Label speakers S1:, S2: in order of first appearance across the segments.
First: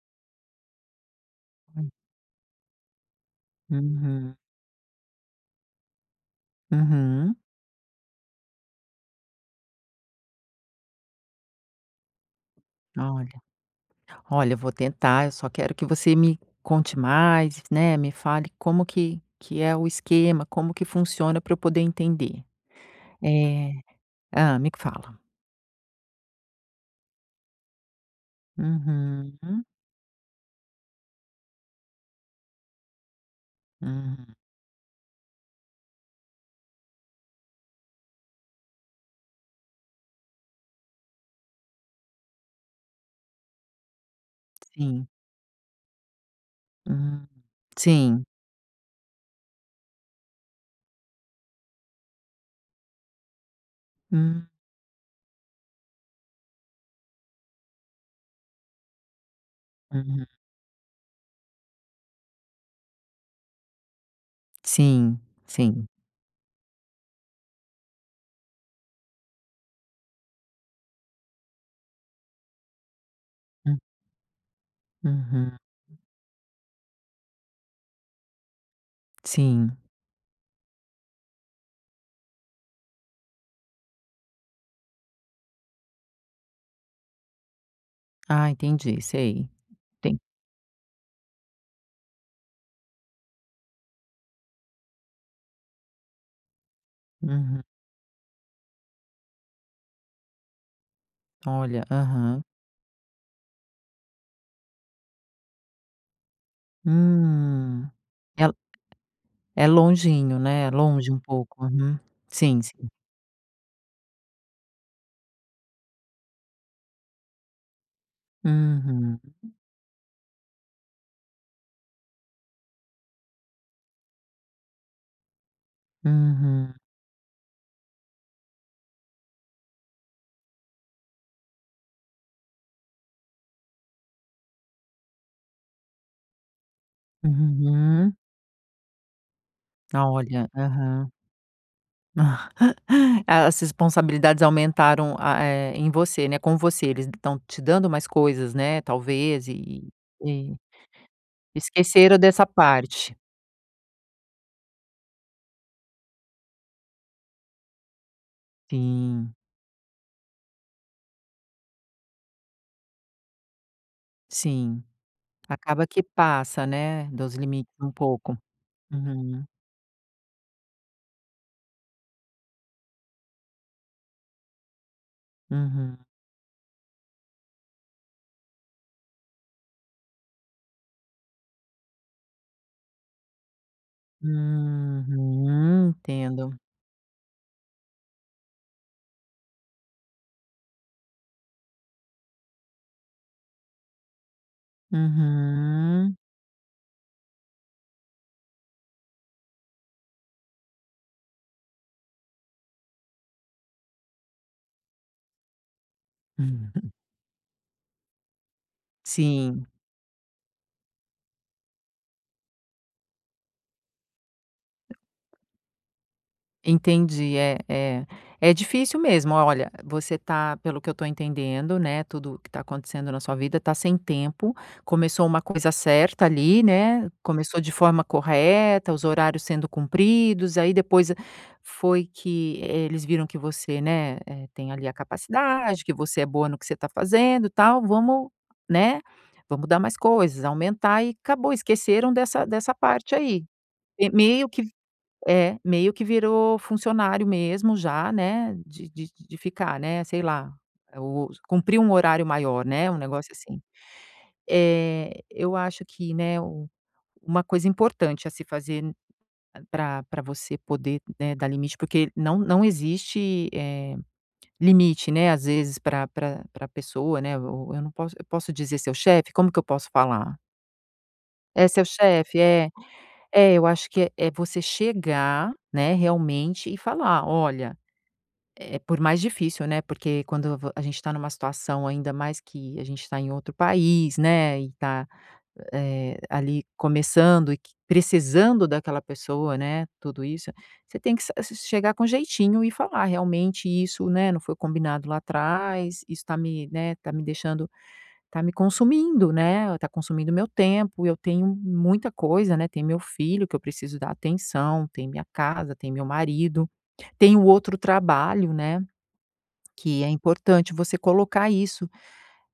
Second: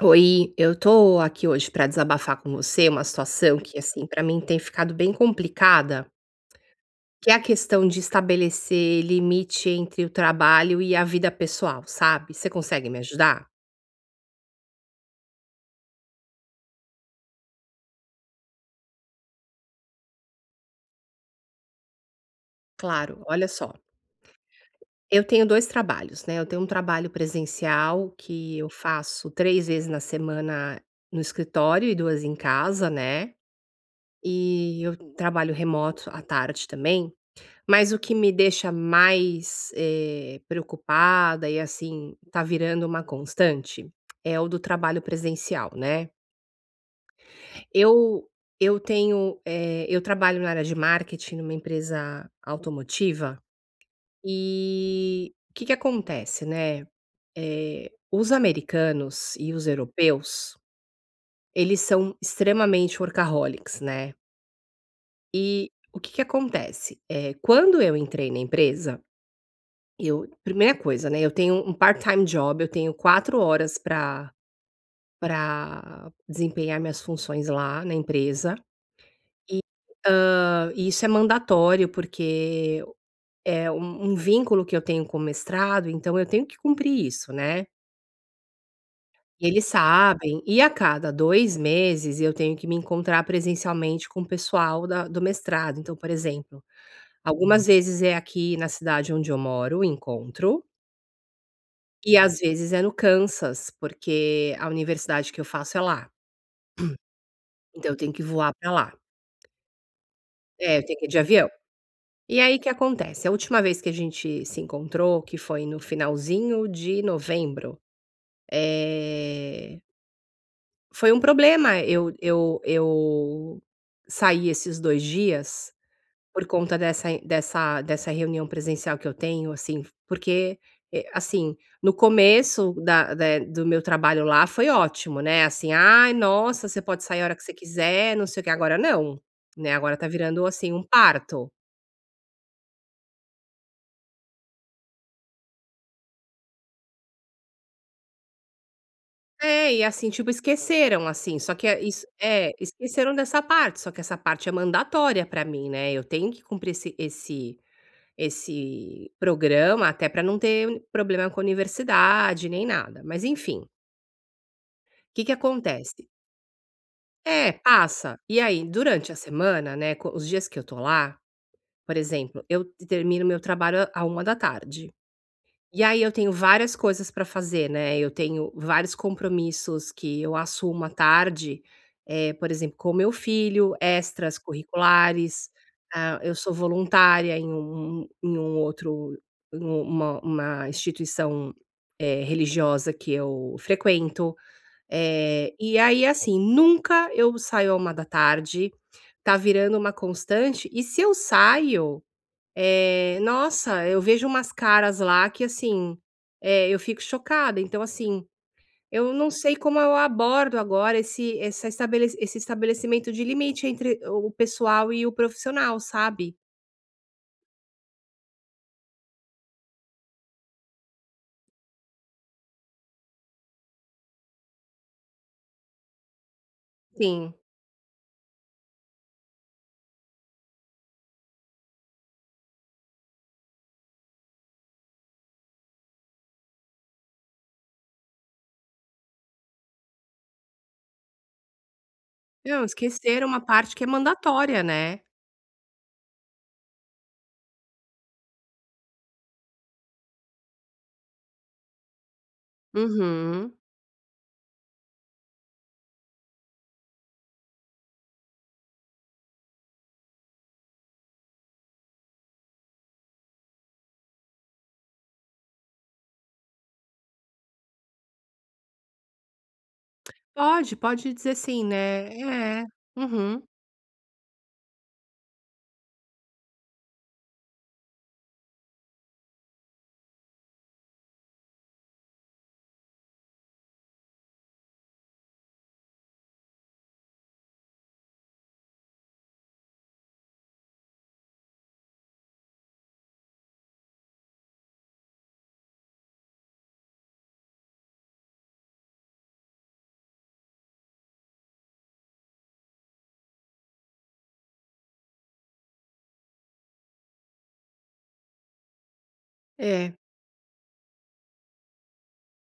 S1: Oi, eu tô aqui hoje pra
S2: Hum.
S1: desabafar com você uma situação que, assim, pra
S2: Uhum.
S1: mim tem ficado bem complicada que é
S2: Uhum.
S1: a questão de estabelecer limite entre o trabalho e a vida pessoal, sabe. Você consegue me
S2: Olha.
S1: ajudar?
S2: Olha, eu vou tentar, eu só quero que você me conte mais, né, me fale como que que é o esquema, como que funciona pra eu poder entender.
S1: Claro, olha só,
S2: Eh hã, me fala.
S1: eu tenho 2 trabalhos, né. Eu tenho um trabalho presencial que eu faço
S2: Uhum.
S1: 3 vezes na semana no escritório, e 2 em casa, né,
S2: Hum.
S1: e eu trabalho remoto à tarde também. Mas o que me deixa mais, eh, preocupada e, assim, tá virando uma constante é o do trabalho
S2: Sim.
S1: presencial, né.
S2: Hum, sim.
S1: Eu eu tenho eh, eu trabalho na área de marketing numa empresa automotiva
S2: Hum.
S1: e o que que acontece, né, eh, os americanos e os
S2: Uhum.
S1: europeus, eles são extremamente workaholics né.
S2: Sim,
S1: E
S2: sim.
S1: o que que acontece, eh, quando eu entrei na empresa, eu primeira coisa, né, eu tenho um part-time job, eu tenho 4 horas
S2: Hum.
S1: pra
S2: Uhum.
S1: pra desempenhar minhas funções lá na empresa e,
S2: Sim.
S1: hã, isso é mandatório, porque é um um vínculo que eu tenho com o mestrado, então eu tenho que cumprir isso, né.
S2: Ah, entendi.
S1: E
S2: Sei.
S1: eles
S2: Tem
S1: sabem e a cada 2 meses eu tenho que me encontrar presencialmente com o pessoal da do mestrado. Então, por exemplo,
S2: Uhum.
S1: algumas vezes é aqui na cidade onde eu moro o encontro
S2: Olha.
S1: e às
S2: Aham.
S1: vezes é no Kansas, porque a universidade que eu faço é lá.
S2: Hum,
S1: Então eu tenho que
S2: el
S1: voar pra lá.
S2: é longinho, né, é
S1: É, eu tenho que ir
S2: longe
S1: de
S2: um
S1: avião.
S2: pouco. Uhum.
S1: E aí o
S2: Sim,
S1: que
S2: sim.
S1: acontece? A última vez que a gente se encontrou, que foi no finalzinho de novembro,
S2: Uhum.
S1: eh foi um problema eu eu eu sair esses 2 dias por
S2: Uhum.
S1: conta dessa dessa dessa reunião presencial que eu tenho, assim, porque e assim, no começo da de do meu trabalho lá foi ótimo, né, assim: "Ai, nossa, você pode sair a hora que você
S2: Uhum.
S1: quiser, não sei o quê", agora não, né, agora tá virando,
S2: Olha,
S1: assim, um
S2: aham.
S1: parto.
S2: As responsabilidades aumentaram, a eh, em você, né, com você, eles estão te dando mais coisas, né, talvez
S1: É, e,
S2: e
S1: assim, tipo,
S2: e
S1: esqueceram, assim, só
S2: e
S1: que é isso
S2: esqueceram dessa
S1: É,
S2: parte.
S1: esqueceram dessa parte. Só que essa parte é mandatória pra mim, né, eu tenho que cumprir esse esse esse
S2: Sim.
S1: programa, até pra não ter problema com a universidade nem nada, mas enfim.
S2: Sim.
S1: Que que
S2: Acaba que
S1: acontece
S2: passa, né, dos
S1: É,
S2: limites um
S1: passa.
S2: pouco.
S1: E aí durante a
S2: Uhum.
S1: semana, né, co os dias que eu tô lá, por exemplo, eu t termino o meu trabalho à à 13h, e
S2: Uhum.
S1: aí eu tenho várias coisas pra fazer, né, eu tenho vários compromissos que eu assumo à tarde, eh, por exemplo, com o meu filho, extracurriculares.
S2: Uhum,
S1: Ah, eu sou
S2: entendo.
S1: voluntária em um um em um outro um uma uma instituição, eh, religiosa que eu frequento, eh, e aí,
S2: Uhum.
S1: assim, nunca eu saio à 13h, tá virando uma constante, e se eu saio, eh, nossa, eu vejo umas caras lá que, assim, eh, eu fico chocada, então assim, eu não sei
S2: Sim.
S1: como eu abordo agora esse essa estabelece esse estabelecimento de limite entre o pessoal e o profissional, sabe.
S2: Entendi. É, é, é difícil mesmo. O olha, você tá pelo que eu tô entendendo, né, tudo o que tá acontecendo na sua vida, tá sem tempo, começou uma coisa certa ali, né,
S1: Sim.
S2: começou de forma correta, os horários sendo cumpridos, aí depois foi que, eh, eles viram que você, né, eh, tem ali a capacidade, que você é boa no que você tá fazendo, tal, "Vamos, né, vamos dar mais coisas, aumentar", e acabou, esqueceram dessa
S1: Não,
S2: dessa parte
S1: esqueceram uma
S2: aí.
S1: parte que é
S2: Eh, meio
S1: mandatória,
S2: que
S1: né.
S2: é, meio que virou funcionário mesmo já, né, de de de ficar, né, sei lá, eh, o cumprir um horário maior, né, um negócio
S1: Uhum.
S2: assim. Eh, eu acho que, né, u uma coisa importante a se fazer n pra pra você poder, né, dar limite porque não não existe, eh, limite, né, às vezes pra pra pra pessoa, né, ou eu não posso eu posso dizer seu chefe? Como que eu posso falar?
S1: Pode, pode dizer sim,
S2: É seu chefe?
S1: né. É.
S2: É.
S1: Uhum.
S2: É, eu acho que é é você chegar, né, realmente, e falar: "Olha" Eh eh, por mais difícil, né, porque quando vo a gente tá numa situação, ainda mais que a gente tá em outro país, né, e tá, eh, ali começando e que precisando daquela pessoa, né, tudo isso, você tem que sa s chegar com jeitinho e falar: "Realmente isso, né, não foi combinado lá atrás. Isso tá me, né, tá me deixando tá me consumindo, né, e tá consumindo o meu tempo, e eu tenho muita coisa, né, tem meu filho que eu preciso dar atenção, tem minha casa, tem meu marido. Tenho outro trabalho", né,
S1: É.
S2: que é importante você colocar isso.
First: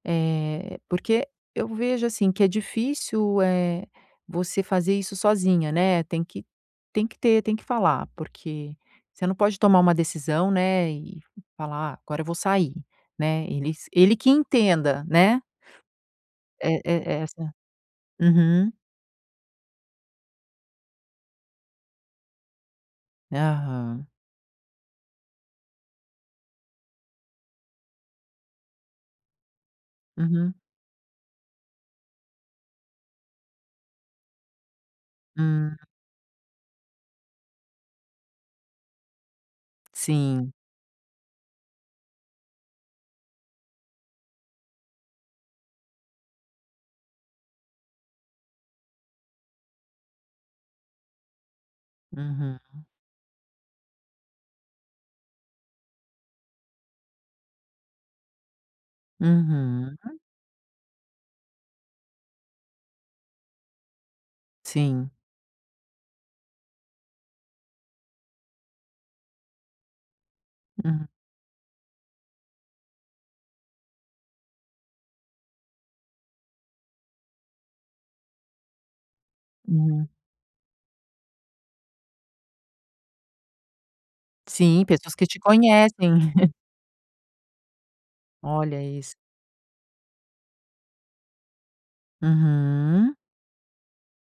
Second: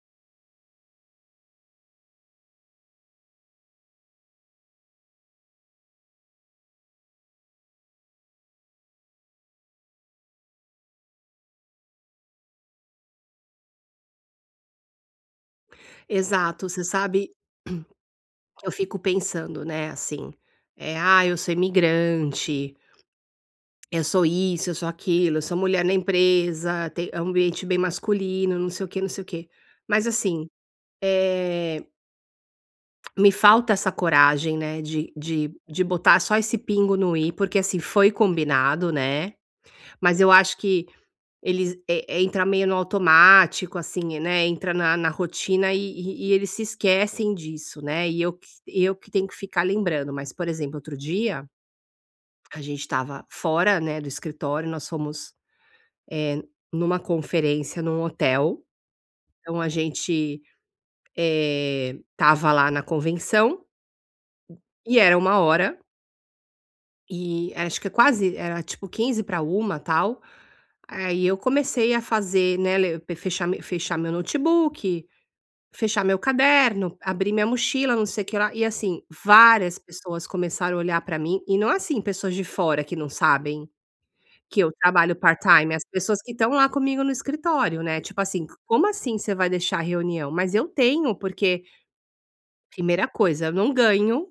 S2: Eh, porque eu vejo, assim, que é difícil, eh, você fazer isso sozinha, né, tem que tem que ter, tem que falar, porque você não pode tomar uma decisão, né, e falar: "Ah, agora eu vou sair", né, eles ele que entenda, né?
S1: Exato.
S2: E
S1: Você
S2: e
S1: sabe,
S2: exa
S1: eu
S2: uhum.
S1: fico pensando, né, assim, eh: "Ah, eu sou imigrante, eu
S2: Aham.
S1: sou isso, eu sou aquilo, eu sou mulher na empresa, tem é um ambiente bem masculino, não sei o quê, não sei o quê". Mas assim,
S2: Uhum.
S1: eh Me falta essa coragem, né, de de
S2: Hum.
S1: de botar só esse pingo no i, porque assim foi combinado, né, mas eu
S2: Sim.
S1: acho que eles, eh, entra meio no automático, assim, né, entra na na rotina e e e eles se esquecem disso, né, e eu que eu que tenho que ficar lembrando. Mas, por exemplo, outro dia
S2: Uhum.
S1: a gente estava fora, né, do escritório, nós fomos, eh, numa conferência num hotel, então a
S2: Uhum.
S1: gente, eh, estava lá na convenção, e
S2: Sim.
S1: era 13:00 e acho que é quase, era tipo 12:45, tal,
S2: Hum.
S1: aí eu comecei a fazer, né, le pe fechar me fechar meu notebook, fechar meu caderno, abrir minha mochila, não sei o que lá, e assim, várias
S2: Hum.
S1: pessoas começaram a olhar pra mim e não assim, pessoas de fora que não sabem que eu
S2: Sim, pessoas
S1: trabalho
S2: que te
S1: part-time, as
S2: conhecem.
S1: pessoas que estão lá comigo no escritório, né, tipo assim: "C
S2: Olha
S1: como
S2: isso.
S1: assim você vai deixar a reunião?". Mas eu tenho porque primeira
S2: Uhum.
S1: coisa, eu não ganho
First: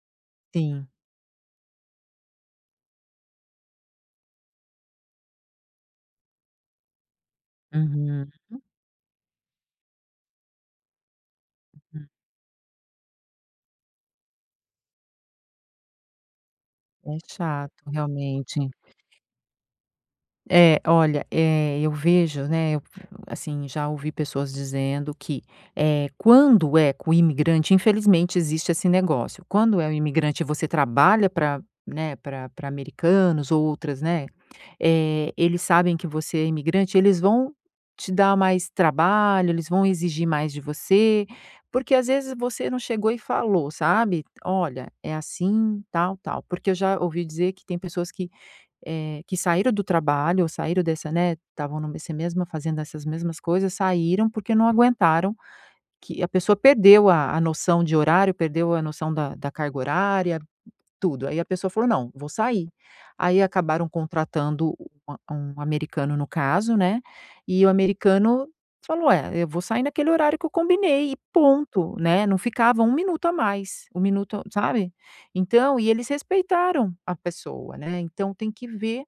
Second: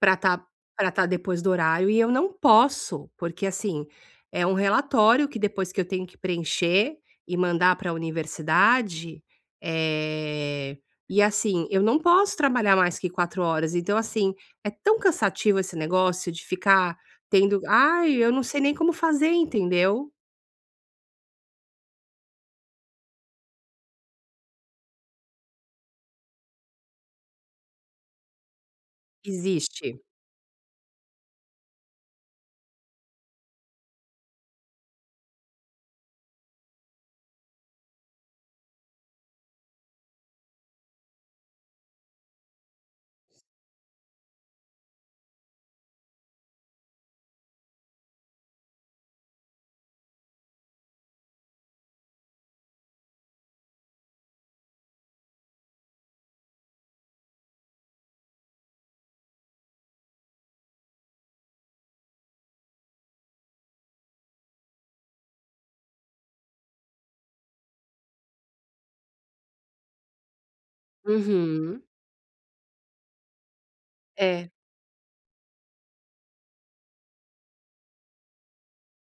S1: pra tá
S2: Sim.
S1: pra tá depois do horário e eu não posso, porque, assim, é um relatório que depois que eu tenho que preencher e mandar para a
S2: Uhum.
S1: universidade eh, e assim eu não
S2: Uhum.
S1: posso trabalhar mais que 4 horas, então, assim, é tão cansativo esse negócio de ficar
S2: É
S1: tendo
S2: chato,
S1: aí, eu não
S2: realmente.
S1: sei nem como fazer, entendeu?
S2: É, olha, eh, eu vejo, né, eu f assim, já ouvi pessoas dizendo que, eh, quando é com o imigrante, infelizmente existe esse negócio, quando é o
S1: Existe.
S2: imigrante, e você trabalha pra, né, pra pra americanos, ou outras, né, eh, eles sabem que você é imigrante, eles vão te dar mais trabalho, eles vão exigir mais de você porque, às vezes, você não chegou e falou, sabe: "Olha, é assim, tal tal". Porque eu já ouvi dizer que tem pessoas que, eh, que saíram do trabalho ou saíram dessa né, estavam no nesse mesmo, fazendo essas mesmas coisas, saíram porque não aguentaram que a pessoa perdeu a a noção de horário, perdeu a noção da da carga horária,, tudo aí a pessoa falou: "Não vou sair". Aí acabaram contratando u um americano no caso, né, e o americano falou é: "Eu vou sair naquele horário que eu combinei e
S1: Uhum.
S2: ponto", né. Não ficava 1 minuto a mais, 1 minuto
S1: É
S2: sabe, então e eles respeitaram a pessoa, né. Então tem que ver,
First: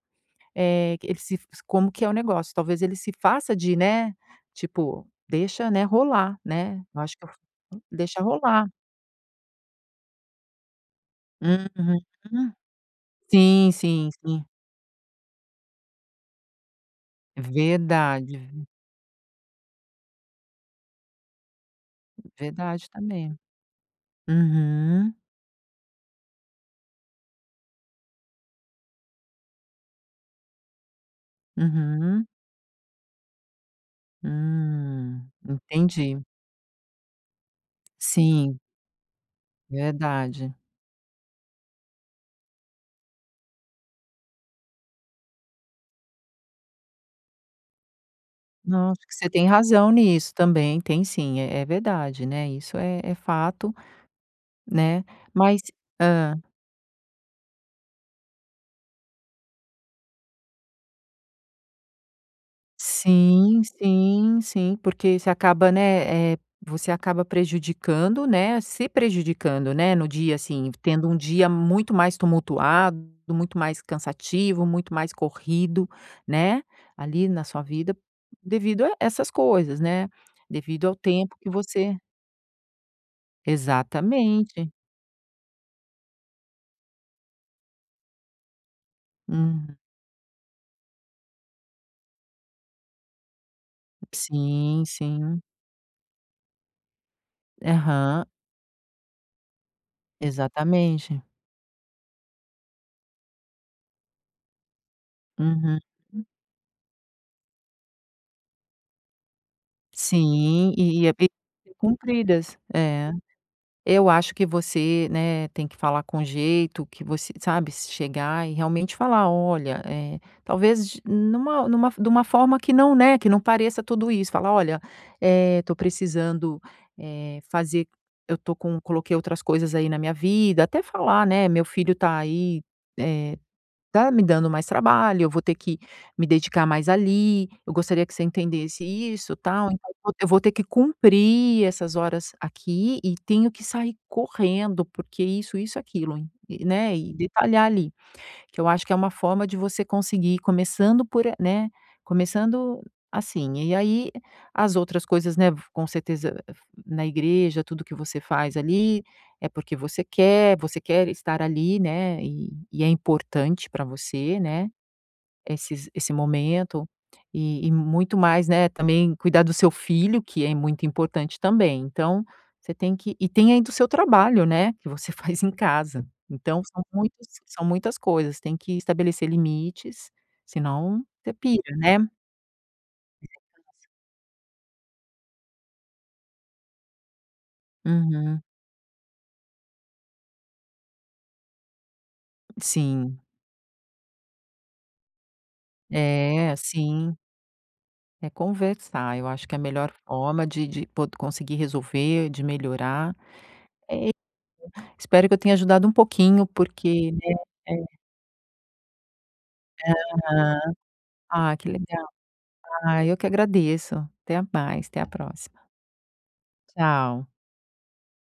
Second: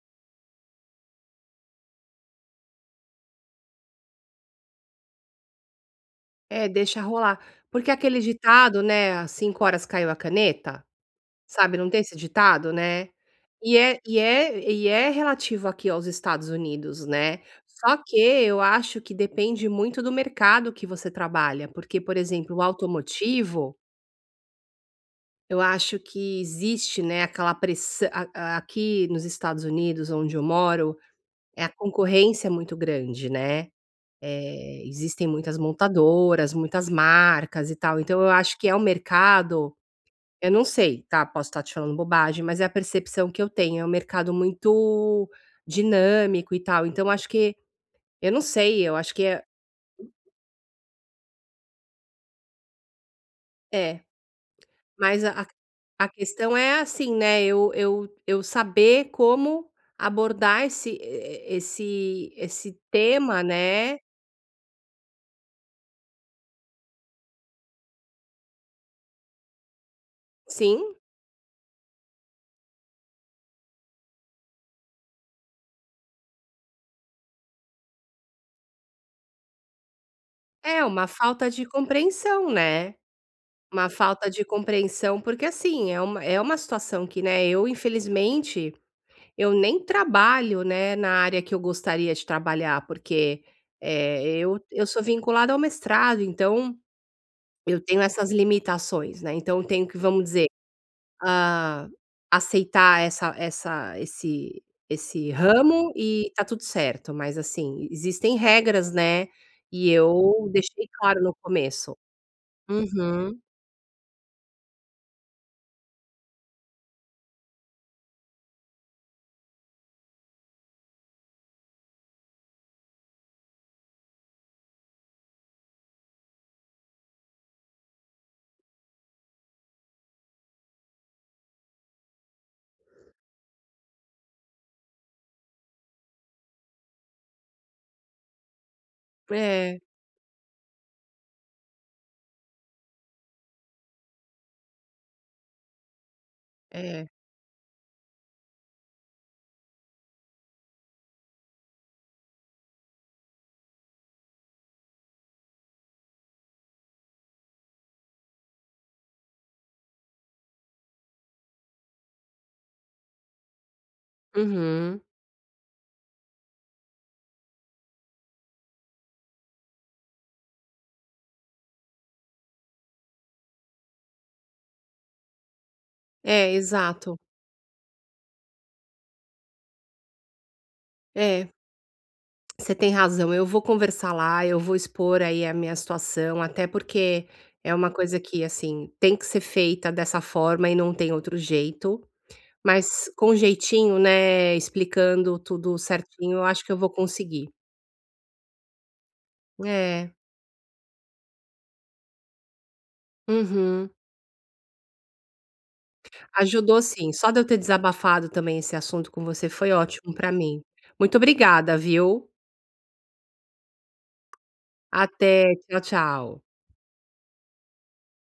S2: eh, eles se como que é o negócio. Talvez ele se faça de, né, tipo deixa, né, rolar,
S1: É,
S2: né,
S1: deixa
S2: eu acho que eu
S1: rolar
S2: [unintelligible]
S1: porque
S2: deixa
S1: aquele
S2: rolar.
S1: ditado, né: "Às cinco horas caiu a caneta", sabe, não
S2: Uhum,
S1: tem esse
S2: hum,
S1: ditado, né?
S2: sim,
S1: E é
S2: sim,
S1: e
S2: sim.
S1: é e é relativo aqui aos Estados Unidos, né. Só que eu
S2: Verdade.
S1: acho que depende muito do mercado que você trabalha, porque, por exemplo, o
S2: Verdade também,
S1: automotivo
S2: uhum.
S1: Eu acho que existe, né, aquela pressã a a aqui nos Estados Unidos, onde eu moro, eh, a
S2: Uhum.
S1: concorrência é muito grande, né, eh, existem
S2: Hum,
S1: muitas
S2: entendi.
S1: montadoras, muitas marcas e tal, então eu acho
S2: Sim.
S1: que é um mercado eu
S2: Verdade.
S1: não sei, tá, posso estar te falando bobagem, mas é a percepção que eu tenho, é um mercado muito dinâmico e tal, então eu acho que eu não sei, eu
S2: Nossa, acho que
S1: acho que
S2: você
S1: é
S2: tem razão nisso também, tem sim, é é verdade, né, isso é é fato,
S1: É.
S2: né,
S1: Mas a a q
S2: mas
S1: a
S2: hã.
S1: questão é assim, né, eu eu eu saber como abordar esse e e esse esse tema,
S2: Sim,
S1: né.
S2: sim, sim, porque você acaba, né, eh, você acaba prejudicando, né, se prejudicando, né, no dia, assim,
S1: Sim.
S2: tendo um dia muito mais tumultuado, muito mais cansativo, muito mais corrido, né, ali, na sua vida, devido a essas coisas, né,
S1: É,
S2: devido ao
S1: uma
S2: tempo que
S1: falta de
S2: você
S1: compreensão, né. Uma falta de
S2: Exatamente.
S1: compreensão, porque assim, é uma é uma situação que, né, eu, infelizmente, eu
S2: Uhum.
S1: nem trabalho, né, na área que eu gostaria de trabalhar, porque, eh, eu
S2: Sim,
S1: eu sou
S2: sim.
S1: vinculada ao mestrado, então eu tenho
S2: Aham.
S1: essas limitações, né, então eu tenho que, vamos dizer,
S2: Exatamente.
S1: ah, aceitar essa essa esse esse
S2: Uhum.
S1: ramo e está tudo certo, mas assim, existem regras, né, e eu
S2: Sim,
S1: deixei
S2: e é
S1: claro
S2: be
S1: no
S2: ser
S1: começo.
S2: cumpridas. É.
S1: Uhum.
S2: Eu acho que você, né, tem que falar com jeito que você sabe, se chegar e realmente falar: "Olha" Eh, talvez de numa numa de uma forma que não, né, que não pareça tudo isso falar: "Olha, eh, estou precisando, eh, fazer eu estou com coloquei outras coisas, aí, na minha vida", até falar, né: "Meu filho está aí, eh, está me dando mais trabalho, eu vou ter que me dedicar mais ali, eu gostaria que você entendesse isso, tal,
S1: É.
S2: então eu vou eu vou ter que cumprir essas horas aqui e tenho que sair correndo, porque isso, isso, aquilo e e" né,
S1: É.
S2: e detalhar ali, que eu acho que é uma forma de você conseguir começando por a né, começando, assim, e aí as outras coisas, né, v com certeza na igreja, tudo o que você faz ali, é porque você quer, você quer estar ali, né, e e é importante para você, né,
S1: Uhum.
S2: esses esse momento e e muito mais, né, também cuidar do seu filho, que é muito importante também, então você tem que e tem ainda o seu trabalho, né, que você faz em casa,
S1: É,
S2: então são
S1: exato.
S2: muitos são muitas coisas, tem que estabelecer limites, se não você
S1: É.
S2: pira, né.
S1: Você tem razão, eu vou
S2: [unintelligible]
S1: conversar lá, eu vou expor, aí, a minha situação, até porque é uma coisa que,
S2: Uhum.
S1: assim, tem que ser feita dessa forma e não tem outro jeito. Mas
S2: Sim.
S1: com jeitinho, né, explicando tudo certinho, eu
S2: É,
S1: acho que eu vou
S2: sim.
S1: conseguir.
S2: É conversar, eu acho que é a melhor
S1: É.
S2: forma de de pod conseguir resolver, de melhorar. É
S1: Uhum.
S2: [unintelligible] espero que eu tenha ajudado um pouquinho,
S1: Ajudou
S2: porque,
S1: sim, só
S2: né,
S1: de eu ter
S2: é.
S1: desabafado também esse assunto com você, foi ótimo para mim.
S2: Aham.
S1: Muito
S2: Ah, que
S1: obrigada,
S2: legal.
S1: viu.
S2: Ah, eu que agradeço. Até mais, até a
S1: Até,
S2: próxima.
S1: tchau, tchau.
S2: Tchau.